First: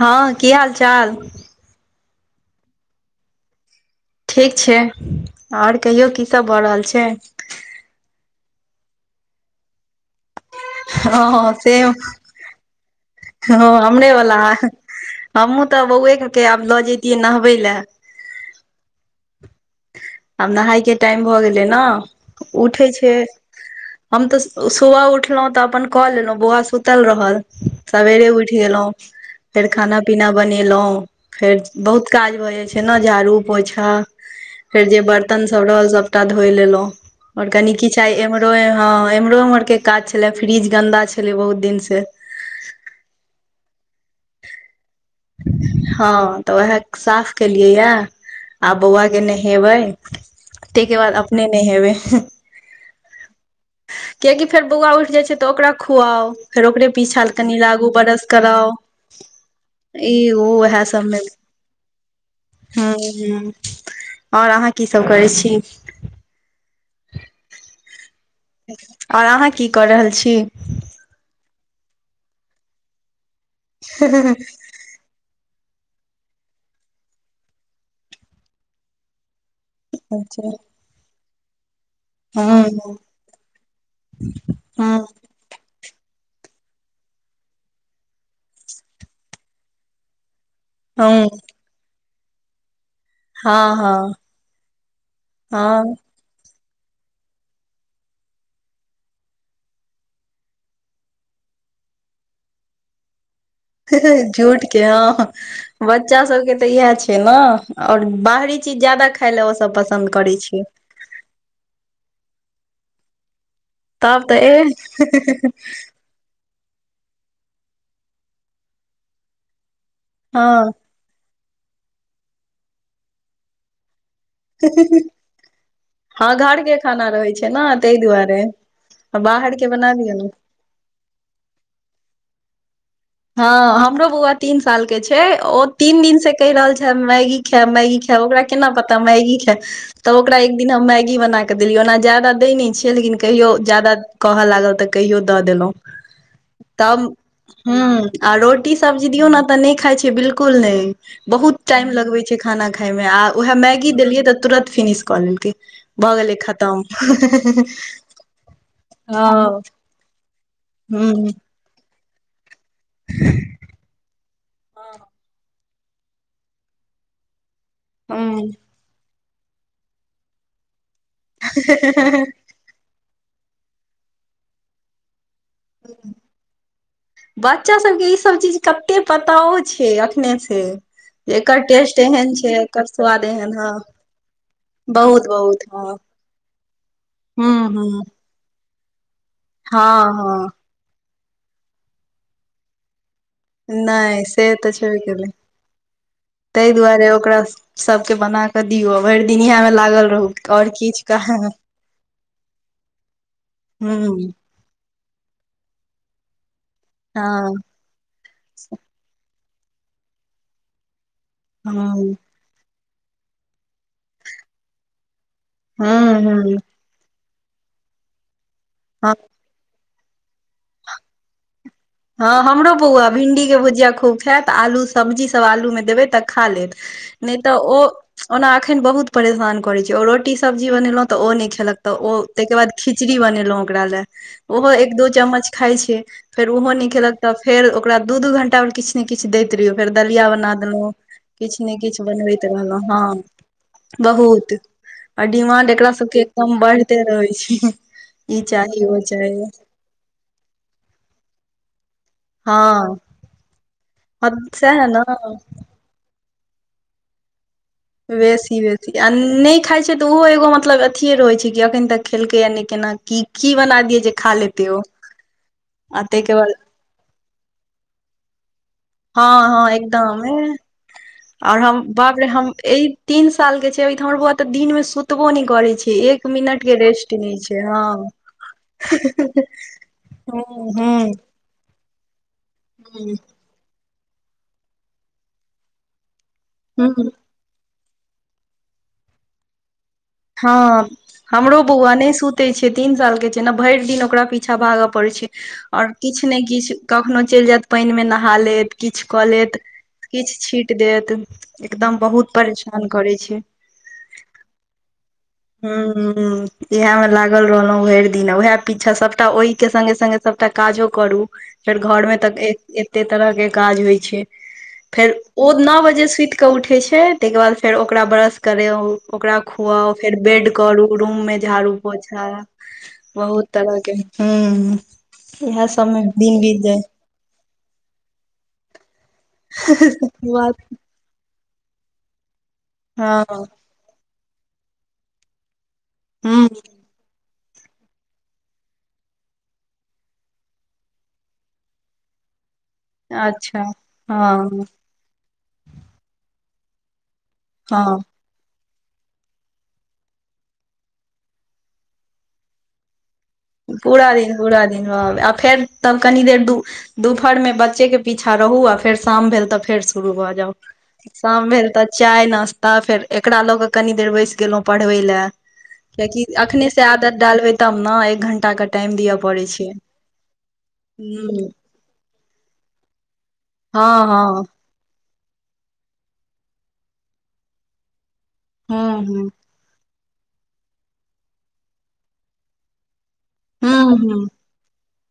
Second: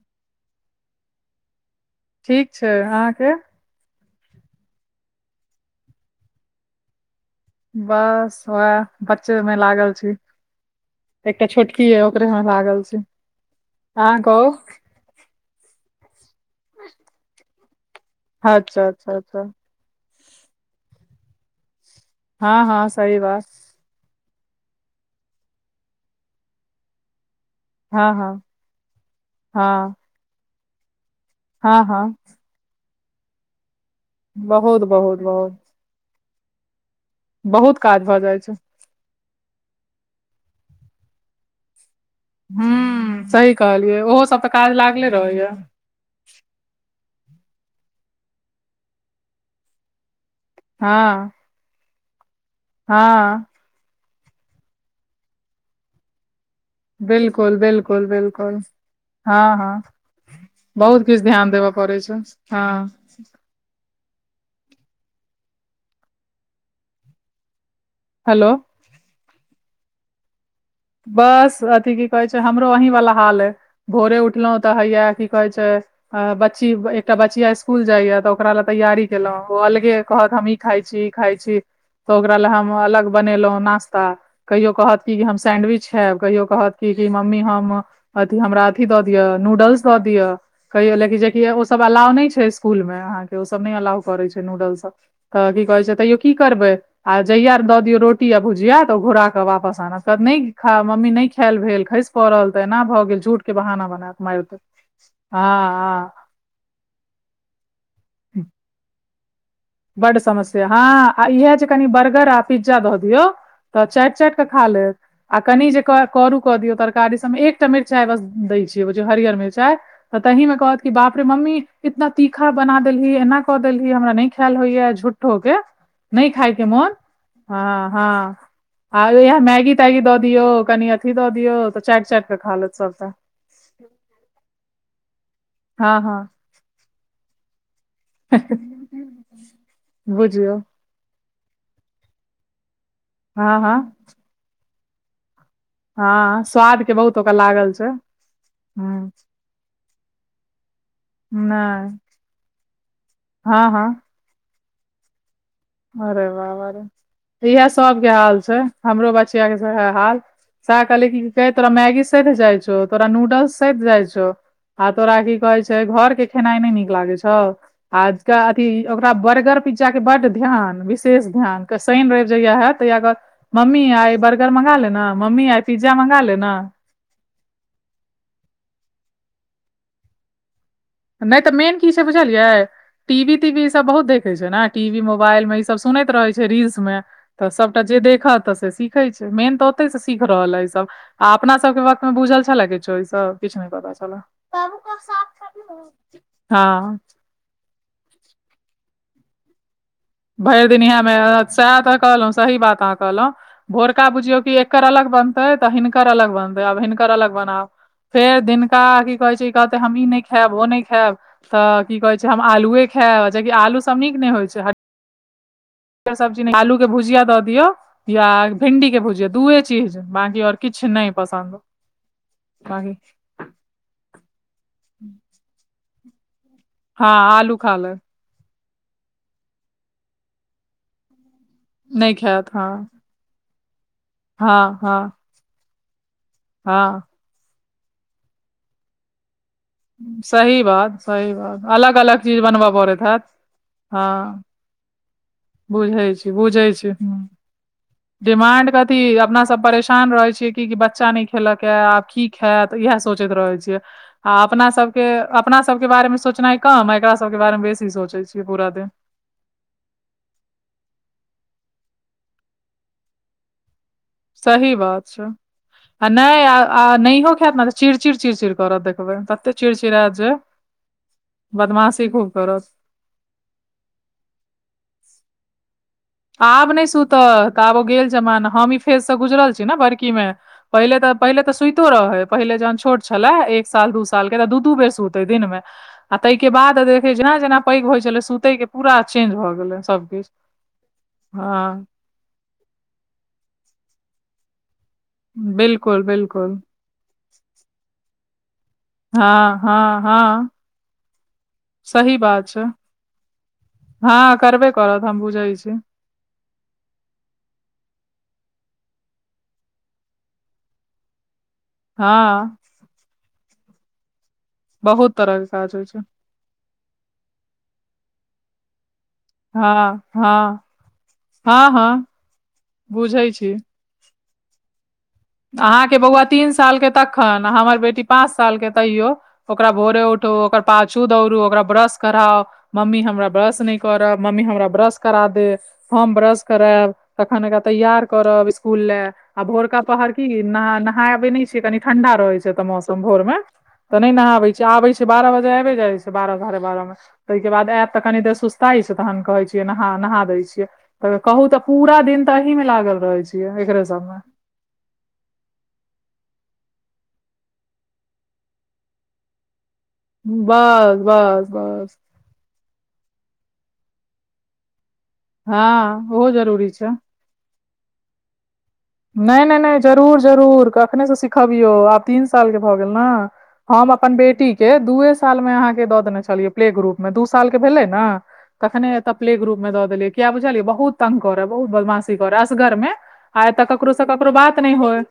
हँ की हाल चाल ठीक छैय अहाँके ठीक छैय आओर कहियौ की सब भऽ रहल छैय बस वएह बच्चे मे लागल छी एकटा हँ छोटकी सेम यै ओकरे मे लागल छी हँ हमरे अहाँ वला कहू हमहुँ तऽ बौएके आब लऽ जैतियै नहबै लए अच्छा अच्छा अच्छा आब नहायके टाइम भऽ गेलै न हँ उठै हँ छैय सही बात हम तऽ सुबह उठलहुं तऽ अपन कऽ लेलहुँ बौआ सुतल रहल हँ सवेरे हँ उठि गेलहुँ फेर हँ खाना पीना बनेलौ फेर हँ हँ बहुत काज भऽ जाय छैय न झाड़ू पोछा बहुत फेर जे बहुत बर्तन बहुत सब रहल सबटा धोय लेलौ और कनी बहुत काज किछु भऽ आई जाइ एमहरो छै एह एम्हरोएमहर के काज छले फ्रीज गन्दा छलै बहुत दिन से हू सही कहलियै ओहो सब तऽ काज लागले रहैया हँ तऽ उएह साफ केलियै या आ बौआ के नहेबै ताहिके बाद अपने नेहेबै हां कियाकि फेर बौआ उठि जाइ छै तऽ ओकरा खुआउ फेर ओकरे पीछा बिल्कुल कनि लागू बिल्कुल ब्रश बिल्कुल कराउ हँ हँ ई ओ उएह सबमे करै छै हँ हां ह आओर अहाँ कीसभ करै छी [inaudible] हेलौ आओर अहाँ की कऽ रहल छी बस अथी की कहे छै हमरो अहीं वाला हाल है भोरे उठलहुं तऽ हैया की कहै छैय बची एक टा बचिया स्कूल जाइ ओक ल तैयारी खेलहुँं ओ अलगे ह कहत हम ह ई खाइ छी ई खाइ छी तऽ ओकरा लए हम ह अलग बनेलहुॅं नास्ता कहियो कहत हँ की हम सैंडविच खाईब कहियो कहत कि मम्मी हम अथी हमरा अथी दऽ दिअ नूडल्स दऽ दिअ कहि लेकि जेकि ओ सब अलाव नहि छै स्कुल मे अहाँके ओ सब नहि अलाव हँ करै छै नूडल सब तऽ की हँ कहे छै तैयो की करबे आ जहिया द दियो रोटी य भुजिया त घुरा के वापस आनत त नहि खा मम्मी नहि खाएल भेल खसि पड़ल तऽ एना भऽ गेल झूठ के बहाना बनायत मारि देत झूठ के हँ हँ बच्चा सबके तऽ इएह छै छै ने आओर हँ बाहरी चीज जादाा खााय लए ओ सब पसन्द बड करै छिय समस्या हँ आ इएह जे कनि बर्गर आ पिज्जा दऽ दियौ तऽ चाटि तब चाटि तऽ केऽ ए खा लेत आ कनि जे करू क दियौ तरकारी सब मे एकटा मिरचाइ बस दै छियै बझ हरियर मिरचा त तहिं हँ म कहत कि बाप रे मम्मी इतना तीखा बना देलही एना क देलही हमरा नहि खाल होइय झूट्ठो के नहि हँ घर खाायके के मोन खाना रहै छै ने हँ ताहि हँ दुआरे आ इह बाहर के मैगी बना तैगी दियौ दऽ ने दियऔ कनि अथी दऽ दियौ तऽ चैट चट कऽ खा लेत सभटा हँ हमरो बौआ तीन साल के छै ओ हँ तीन हँ दिन से कहि रहल छै मैगी ख मैगी ओकरा केना पता मैगी ख त ओकरा एक बुझियौ दिन मैगी बना देलिय ओना ज्यदा दै नहि छियै लेकिन कहियो हँ हँ ज्यादा कहऽ लागल तऽ कहियो दऽ देलहुॅँ हँ स्वाद के बहुत ओकरा ह लागल छै आ रोटी सब्जी हूँ दियऔ ने तऽ नहि खााय छै बिल्कुल नैय बहुत टाइम नहि लगबे छैय खाना खााय मे आ उएह हँ हँ मैगी देलियै तऽ तुरन्त फिनिश कऽ लेलकै भऽ अरे गेलै बाबा खतम रे इएह सबके हाल छै हमरो बचआ सेहा हाल श कहल की हूँ कहै तोरा मैगी सहित जाइ छौ तोरा नूडल्स सहित जाइ छौ आ तोरा की कहे छै घर के खेनाई नहि नीक लागे छौ आजका अथी ओकरा बर्गर पिज्जा के बड्ड ध्यान विशेष ध्यान के शनि रवि जया हैत तगर मम्मी आइ बर्गर मँगा लेना मम्मी आइ पिज्जा मँंगा लेना बच्चा सबके ईसभ चीज कते पताओ छै एखने से नहि तऽ एकर मेन की टेस्ट छै एहन बुझलियै एकर स्वाद टीवी एहन तीवी ई हँ सब बहुत देखे छै ने टीवी बहुत मोबाइल मे ई बहुत सब हँ सुनैत रहे छै रीलस मे तऽ हूँ सबटा जे हूँ देखत त सीखे छै मेन तऽ ओते से हँ सीख हँ रहल ह इ सब आ अपना सब के वक्त मे बुझल छ लग छौ ई सब किछु पता नहि छलए सेहत छै भी गेलल ताहि हँ दुआरे ओकरा सबके बना कऽ दियौ भरि दिनय मे लागल रहु भरि दिन इमे सएह तऽ कहलहुँ सही बात अह कहलहुँ हँ भोरका बुझियौ कि हिनकर अलग बनतै तऽ हिनकर अलग बनतै अब हिनकर अलग हूँ बनाब फेर दिनका की कहे छै कहते हम ई नहि खायब ओ नहि खायब तऽ की कहे हूँ छै छै सब्जी हूँ आलू के भुजिया द दियऔ या भिंडी के हँ भुजिया दूए चीज बाकी आऔर किछु नहि पसन्द हँ हमरो बाकी बौआ भिंडी के भुजिया खूब खायत आलू सब्जी सब आलू मे देबे तऽ खा लेत हँ नहि तऽ आलू खा ओ ले ओना अखन बहुत परेशान करैत छै ओ रोटी सब्जी बनेलहुँ तऽ ओ नहि खेलक तऽ नहि ओ खायत ताहिके हँ बाद खीच खचड़ी बनेलो ओकरा ले ओहो हँ एक हँ दो चम्मच खाय छै फेर ओहो हँ निकेल तऽ फेर ओकरा दू दू घंटा मे किछ किछु ने किछु दैत रहियौ फेर दलिया बना सही देलहुँ बात सही बात किछु ने अलग किछु अलग चीज बनबैत बनबऽ रहलहुँ पड़ैत हँ हैत हँ बहुत आ डिमांड एकरा बुझै सभके एकदम बढ़ते रहै छै ई डिमाण्ड चाही ओ कथी चाही अपनासभ परेशान रहैत छियै कि बच्चा नहि खेलक ह आब की खायत हँ इएह सोचैत रहै छियै आ अपना सएह ने सबके अपना सबके बारे मे सोचनाइ कम एकरा सबके बारे मे बेस बेसी बेसी अनेक खाइ छै तऽ ओहो एगो मतलब अथे रहै छै कि अखन तक खेलकै या नहि केना की बना दिय सही बात छै आ ताहिके नहि बाद नहियो खायत ने त चिड़ चिड़ चिड़चिड़ करत देख हँ हँ एकदम आओर हम बदमाशी बाप रे खूब हम करत ई तीन साल के छै अभ हमर बौआ तऽ दिन में सुतबो नहि करे छै एक मिनट आब के नहि रेस्ट सुतऽ तऽ छै आब ओ हँ गेल जमान हम ई फेजसँ गुजरल छी ने बड़की मे ह पहिले तऽ पहिले तऽ सुइतो रहे है पहिले जहन छोट छले एक साल दू साल ऽ दू दू बेर सुत हे दिन मे आ ताहि के बाद ह ह देखे छै ने जेना पैघ होइ छले सुते के पूरा चेंज भए गेले सब कििछु हँ हमरो बौआ नहि सुते छै तीन साल के छै ने भरि दिन ओकरा प अचछा भागय पड़ै छै आओर बिलकुल किछु ने बिलकुल किछु कखनो चलि जायत पानि मे नहा लेत किछु कऽ हँ लेत हँ हँ किछु छीट देत एकदम सही बहुत बात छै परेशान करै छै हँ करबै करत हम बुझे हँ इएह मे लागल रहलहुँ भरि दिन उएह पीछा सबटा ओहिके सगे सगे सबटा काजो करू फेर घर में हँ तऽ एते तरह के काज होइ छै बहुत फेर तरह के ओ काज नओ होइ छै बजे सुति के उठे छै तहिके बाद फेर ओकरा ब्रश करे ओकरा खुउ हँ फेर बेड हँ करू रूम मे हँ झाड़ू हँ पोछा बुझै बहुत छी तरहके ह अहाँके बौआ तीन सालके तखन आ हमर बेटी पाँच सालके तयो ओकरा भोरे उठो ओकर पाछ छू दौड़ू ओकरा ब्रश कराउ मम्मी हँ हमरा ब्रश नहि करब मम्मी हमरा ब्रश करा दे फॉर्म ब्रश हूं करायब तखन एकरा तैयार करब स्कूल ले आ भोरका पहर न नहबे न छ कनी ठंडा रहे छै ए मौसम भोर मे अच्छा तऽ नहि नहाबे छी हँ आबे छै बारह बजे आबे जाइ छै बारह साढ़े बारह मे तहिके बाद आयत हँ त कनि देर सु्त त छै तहन कहे छियै नहा नहा दै छियै त कहू तऽ पूरा दिन तऽ एही में लागल रहे छै पूरा दिन पूरा दिन रह आ फेर तब कनि देर दू दुपहर मे बच्चे के पीछा रहू आ फेर शाम भेल तऽ फेर शुरू भ जा बस बस शाम भेल तऽ बस चाय नश् तऽ फेर एकरा लऽ कऽ कनी देर बैस गेलहुँ पढ़बै लए हँ कियाकि ओहो अखने जरूरी से छै आदत डालबे तब ने एक घण्टा क नहि नहि नहि जरूर जरूर कखनेसँ हूं सिखबियौ आब तीन सालके भऽ गेल ने हम हँ अपन हँ बेटी के दूए साल मे अहाँके दऽ देने छलियै प्ले ग्रुप मे दू साल के भेलै ने कखने हूं हूं तपले के रूप मे द देलियै किया बुझलियै बहुत तंग कर है बहु बदमाशी कर है असगर मे आ एतऽ ककरो हूं से हूं ककरो बात नहि होइ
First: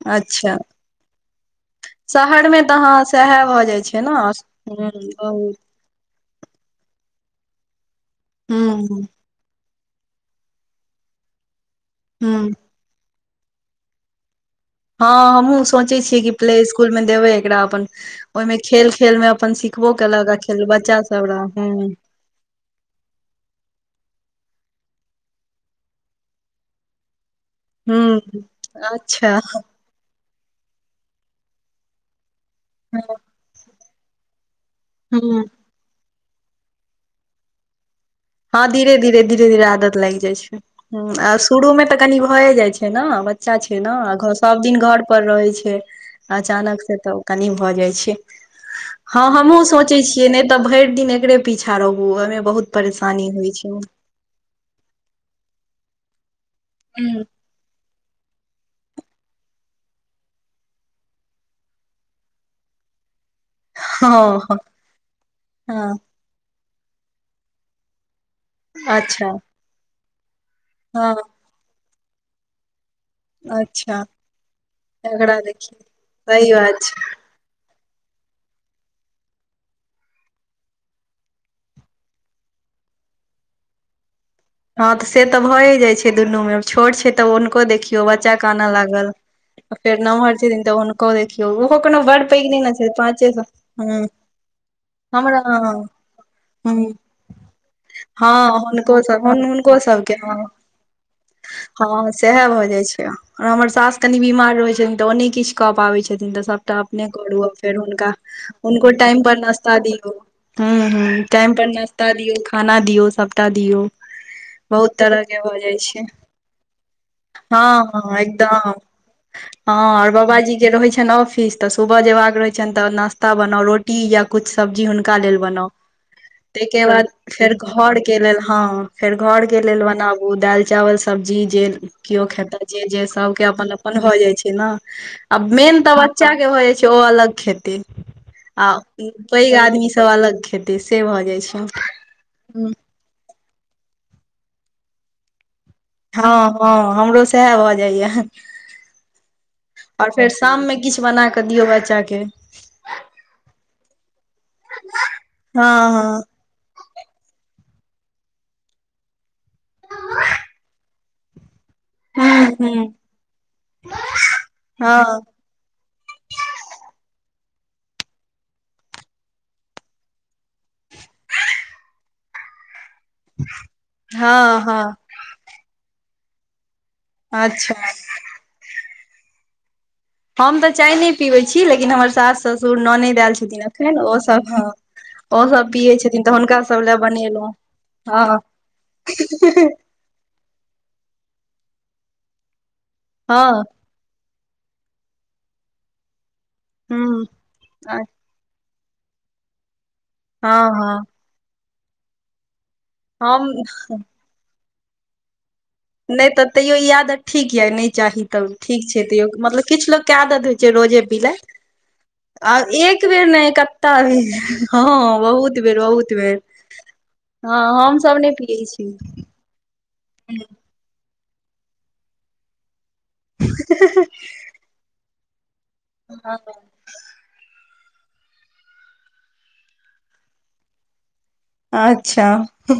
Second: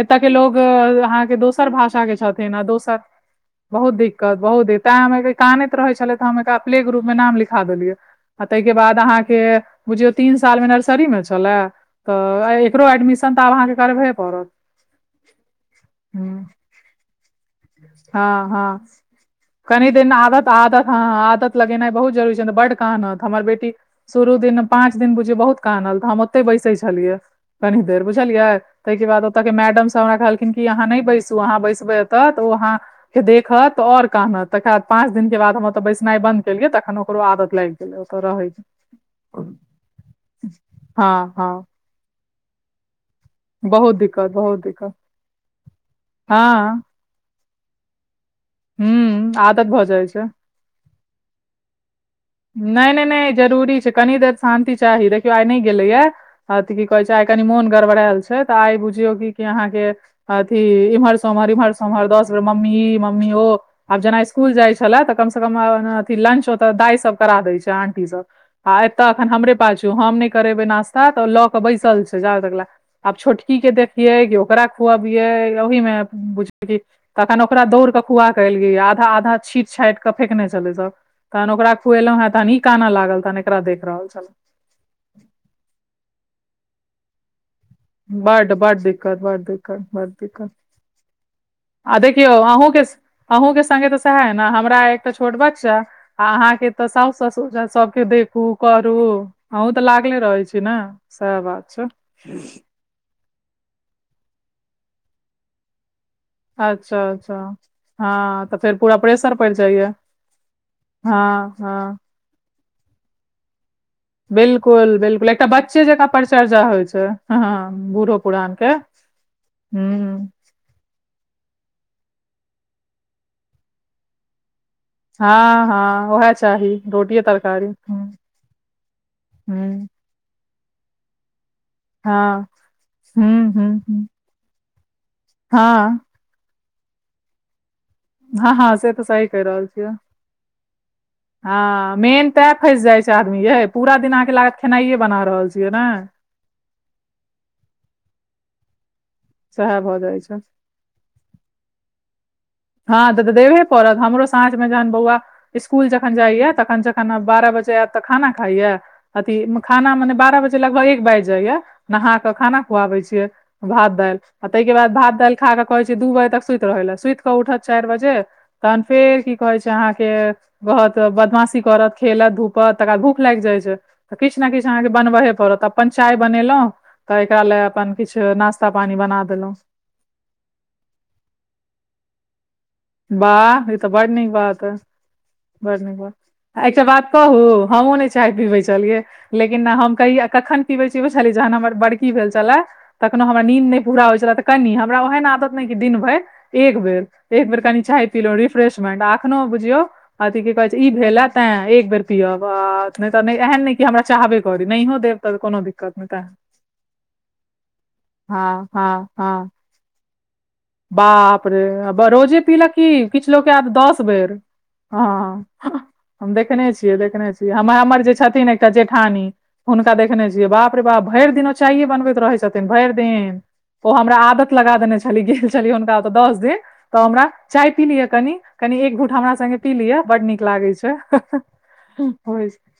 एतऽ के अच्छा लोग अहाँके दोसर भाषा के शहर छथिन मे आ तऽ दोसर हँ सएह भऽ जाइ बहुत छै ने ह दिक्कत बहुत दिकतै ते बहुत हम कह रहै छलै तऽ हम एकरा प्ले ग्रुप मे नाम लिखा देलियै आ ह तहिके बाद ह अहाँके के बुझयो तीन साल मे नर्सरी मे छ्ले त हँ ए एक्रो एडमिसन संनताब अहाँके करबे पड़त हँ हमहुँ सोचे छीयै कि प्ले स्कूल मे देबै एकरा अपन हँ ओहिमे हँ खेल खेलमे अपन कनि सिखबो दिन केलक आ आदत ख आदत हँ बच्चा सब रह आदत ह लगेनाइ बहुत जरूरी छै बड्ड कानत हमर बेटी शुरू दिन पाँच दिन बुझियौ बहुत कानल तऽ हम ओते बैसै छलियै कनी देर बुझलियै तहिके बाद अच्छा ओतऽ के मैडम सब हमरा कहलखिन कि अहाँ नहि बैसू अहाँ बैसबै ओ ह अहाँके देखत ओर कहनत त बाद पाँच दिन के बाद हम तऽ बैसनाइ बन्द केलिय तखन ओकरो आदत लाग गेल लोक रहैै हँ धीरे धीरे धीरे धीरे आदत लाग जाइ छै हँ आ हँ शुरू में तऽ कनी भए जाइ छै ने बच्चा छै बहुत दिक्कत ने बहुत सब दिन दिक्कत घर पर रहै छै अचानक हँ से तऽ कनी भऽ जाइ छै हँ हूँ हमहुँ आदत भऽ सोचै जाइ छै छियै नहि तऽ भैर दिन एकरे पीछा रहू ओहिमे बहुत नहि परेशान नहि नहि जरूरी छै कनि देर शान्ति चाही देखियौ आइ नहि गेलैया आ ती की कहे छै हँ आई कनी मोन गबड़ायल छै त आइ बुझियो क अहाँ के अथि इम्हर सोमहर इमहर सोहर दस बेर मम्मी म मम्मी औ जेना स्कुल हँ जा छल कम हँ क लंच ओते दाई सब करा देय छै आंटी सब आ एते अच्छा अखन हमरे पाजू हम ने करेबे न ्ता हँ तऽ लऽ कऽ बैसल छै जाब तकला आब छोटकी के अच्छा देखियै कि ओकरा खुअबियए झगड़ा देखियौ ओहि मे बुझ सही बात छै कनि ओकरा दौड़ क कुआ कलेलिय आधा आधा छींट छाट कऽ फेकने चलै सब तहन ओकरा खुएलहुॅ हें तहन ह ई कानना लागल तहन एकरा देख रहल छल हँ तऽ से तऽ भए जाय छै दुनू में छोट छै तऽ हनको देखिय बड बड्ड दिक्कत बड डिक्कत फेर बड नमहर दिक्कट छथिन तऽ हुनको देखियौ ओहो आ कोनो बड़ देखियौ पैघ नहि ने अहौके छै पाँचे साल अहौके सङ्गे तऽ हँ सएह है ने हमरा एकटा छोट हमरा बच्चा आहाँ के तऽ हँ साउ ससुर सब के हँ देखू करू हुनको सब अहू हुनको तऽ सबके लागले रहै हँ छी ने सएह बात छै हँ सएह भए जाय छै आ हमर सास कनी बीमार रहय छनि तऽ ओ नै किछु कऽ पाबै छै छथिन तऽ सबटा अपने अच्छा अच्छा करु फेर हुनका हँ तऽ फेर हुनको पूरा टाइम प्रेशर पर पड़ि नाश्ता जाइया दियउ हूँ हूँ हँ टाइम पर हँ नाश्ता दियऔ खाना दियऔ सबटा दियऔ बिलकुल बिलकुल एकटा बच्चे जकाँ परिचर्या होइ छै हँ बूढ़ो हँ पुरान के एकदम हँ हूँ बाबाजी के रहे छै छनि ऑफिस तऽ सुबह जेबाक रहय छनि तऽ नास्ता बनाउ रोटी या कुछ सब्जी हुनका का लेल हँ बनाउ हँ उएह तय चाही के बाद रोटिये फेर तरकारी घर हूँ के लेल हँ फेर घरके लेल हुं बनाबू दालि। चावल सब्जी जे केओ हँ खयतह जे सभके हुं हुं अपन-अपन हुं भऽ जाइ छै ने। आ मेन तऽ, हँ बच्चाके हो जाइ छै, ओ अलग खेती हँ, हँ। से तऽ सही कहि रहल छियै खेतै से भऽ जाइ छै हँ, मेन ते फैस जाइ छै आदमी ये। पूरा दिन अहाँकेँ लागत खेनाइयए बना रहल छियै ने। हँ, हँ। हमरो सएह भऽ जाइए सएह भऽ आ जाइ फेर छै शाममे किछु बनाके दियौ बच्चाके हँ, तऽ देबे पड़त हमरो साँझमे जहन बौआ हँ स्कूल जखन हँ जाइय तखन जख। खाना बारह बजे आयत तऽ खाना खाइया अथि खाना मने बारह बजे लगभग एक बाजि जाइया। नहा कऽ हूँ खाना हूँ खुआबे छियै, भात दालि आ तयके बाद भात हँ दालि। खा कऽ कहै छी दू बजे तक सुति रहै लए सुति कऽ उठत चारि बजे। तहन फेर की कहै छै, अहाँकेँ बहुत बदमाशी करत खेलत धूपत तकर बाद भूख। लागि जाइ छै, तऽ किछु ने हँ किछु हँ अहाँके बनबैहे पड़त अपन चाय बनेलहुँ। तऽ, एकरा लए अच्छा अपन, किछु नाश्ता पानी बना देलहुँं। हम तऽ चाय नहि पीबै छी, लेकिन हमर सास ससुर ननैद आयल छथिन वाह, ई तऽ एखन बड़ ओ नीक सब बात, हँ ओ सब बड़ पियै नीक, छथिन तऽ हुनका सब एकटा लए बात बनेलहुँ कहू हमहुँ नहि चाय हँ पीबैत छलियै लेकिन न हम। कहिया कखन पबे छीयै जहन हमर बड़की भेल छला तखन हमरा हँ नीन नहि। पुरा होय छला तऽ कनी हमरा ओहन आदत नहि दिन भरि एक बेर हूँ एक बेर कनि चाय। रिफ्रेश मैंड अखनो बुझियौ अथि की कहै हँ छै ई हँ भेल तै एक बेर पियब आ। नहि तऽ नहि हम एहन नहि कि हमरा चाहबे करी। नहियो देब तऽ कोनो दिक्कत नहि तऽ तैयो ई आदत ठीक यऽ, नहि चाही तब हँ ठीक छै, हँ तैयो हँ मतलब किछु लोकके आदत होइ। छै रोजे पी लैत बाप रे, आ रोजे पीलक एक की, बेर किछु लोक नहि आयत कत्ता दस बेर हँ, बहुत बेर बहुत हम बेर देखने छियै, देखने छियै, हँ हम हमर जे हमसभ नहि छथिन पियै एकटा छी जेठानी। हुनका देखने छियै, बाप रे बाप, भरि दिन ओ चाइए बनबैत रहै छथिन। भरि दिन ओ हमरा आदत लगा देने छली, गेल छली हुनका ओतऽ दस दिन। तऽ हमरा, चाय पी लिय कनि कनि एक भूट हमरा संग्गे पी लिय बड्ड नीक लागे छै। ह अच्छा, हू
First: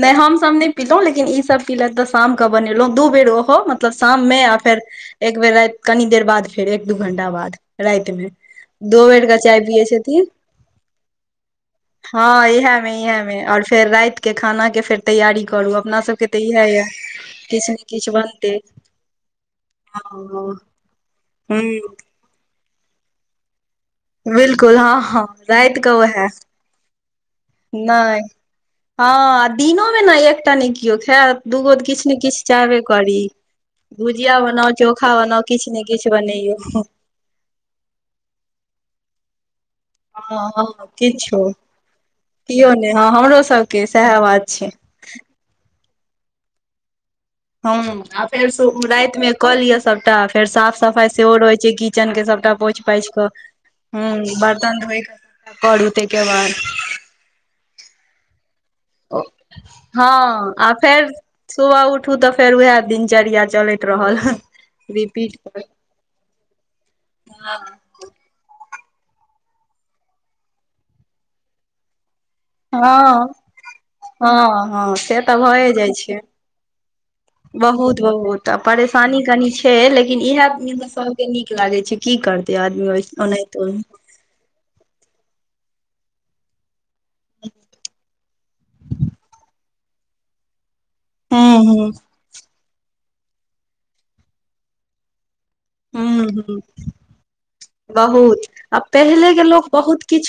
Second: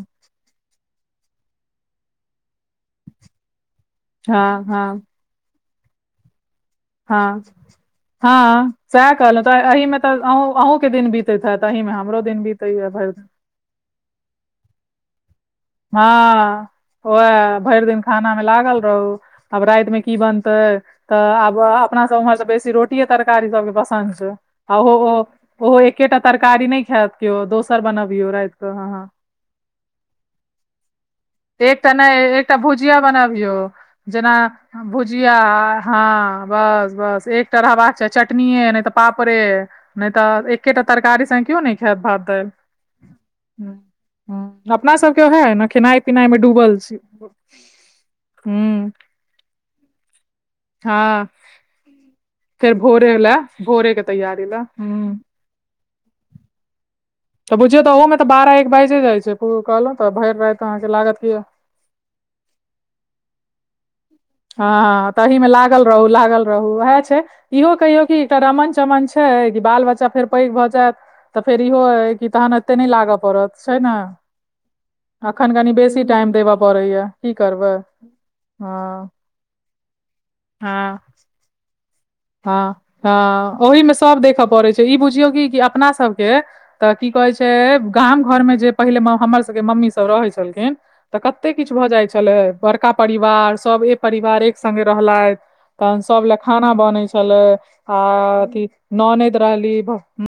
नहि हम सभ नै पीलहुँ लेकिन ई सब्ब पीलथि तऽ शामकऽ बनेलहुँ दू बेर ओहो मतलब शाममे हँ आ फेर हँ एक बेर, राति कनी देर बाद। फेर एक दू घण्टा हँ, बाद रातिमे हँ, दो सएह बेर के कहलहुँ चाय तऽ पियै एहिमे तऽ छथिन अहूँ अहूँकेँ दिन बीत। बितैत हैत ताहिमे हमरो दिन बितय भरि दिन आओर फेर रातिके खानाके फेर तैयारी करू अपना सबके तऽ इएह हँ, ये वैह किछु ने भरि दिन किछु खानामे बनतै लागल रहू। आब रातिमे की हँ बनतय तऽ आब ह अपना सभ उम्हर सब्ब बेसी रोटीय तरकारी सभके ब बिलकुल आ ओहो हँ हँ ओहो राति के एकेटा उएह तरकारी नहि खायत। कयो दोसर बनबीयै राति कऽ, हँ। दिनोमे न एकटा नहि कियो खायब। एकटा नहि, एकटा भुजिया बनबियौ जेना भुजिया बनाउ चोखा भुजिया बनाउ किछु ने किछु हँ, बनैयौ बस बस एकटा रहबाक चाही, चटनीए नहि तऽ पापड़े नै हँ तऽ हँ एकेटा तरकारीसँ किछो केओ नइ खायत भात दालि। कियो नहि हँ हमरो सबके सएह बात छै अपना सभके उह ने खेनाइ पिनाइमे डूबल छी हू, आ हुँ फेरसे रातिमे कऽ लिय सभटा फेर साफ सफाई हँ सेहो रहै छै, किचनके सभटा फेर पोछ पाछि भोरे कऽ, लए भोरे के ह, तैयारी लए बर्तन धोएकऽ करू तइके बाद। तऽ बुझियौ, ओहोमे तऽ बारह एक बाजि जाइ छै कहलहुँ तऽ भरि हँ राति आ अहाँकेँ फेर लागत जे सुबह उठू तऽ फेर उएह दिनचर्या चलैत रहल। ह हँ, तहिमे लागल रहू लागल रहू वएह छै, इहो कहियौ कि रमन चमन छै, कि बाल बच्चा फेर पैघ भऽ जायत तऽ फेर इहो। कि तहन एते नइ लागऽ हँ पड़त छै, न हँ हँ से तऽ अखन भए कनी जाइ बेसी छै टाइम देबऽ पड़ैया। की करबै बहुत, बहुत, आ हँ परेशानी कनि छै, लेकिन इएह हँ सभके नीक लागै छै। की करत आदमी ओ नहितो मे सब देखऽ पड़ै छै ई बुझियौ कि कि अपना सब के तऽ कि कहैत छै गाम घर मे जे पहिले हमर सभ के मम्मी सभ रहै छलखिन तऽ कते हूं किछु भऽ हूं जाइ छलै बड़का परिवार सबे परिवार एक सङ्गे रहलथि तहन सब ले हूं हूं खाना बनै छले आ बहुत अथी आ पहिले ननैद के लोक रहली बहुत किछ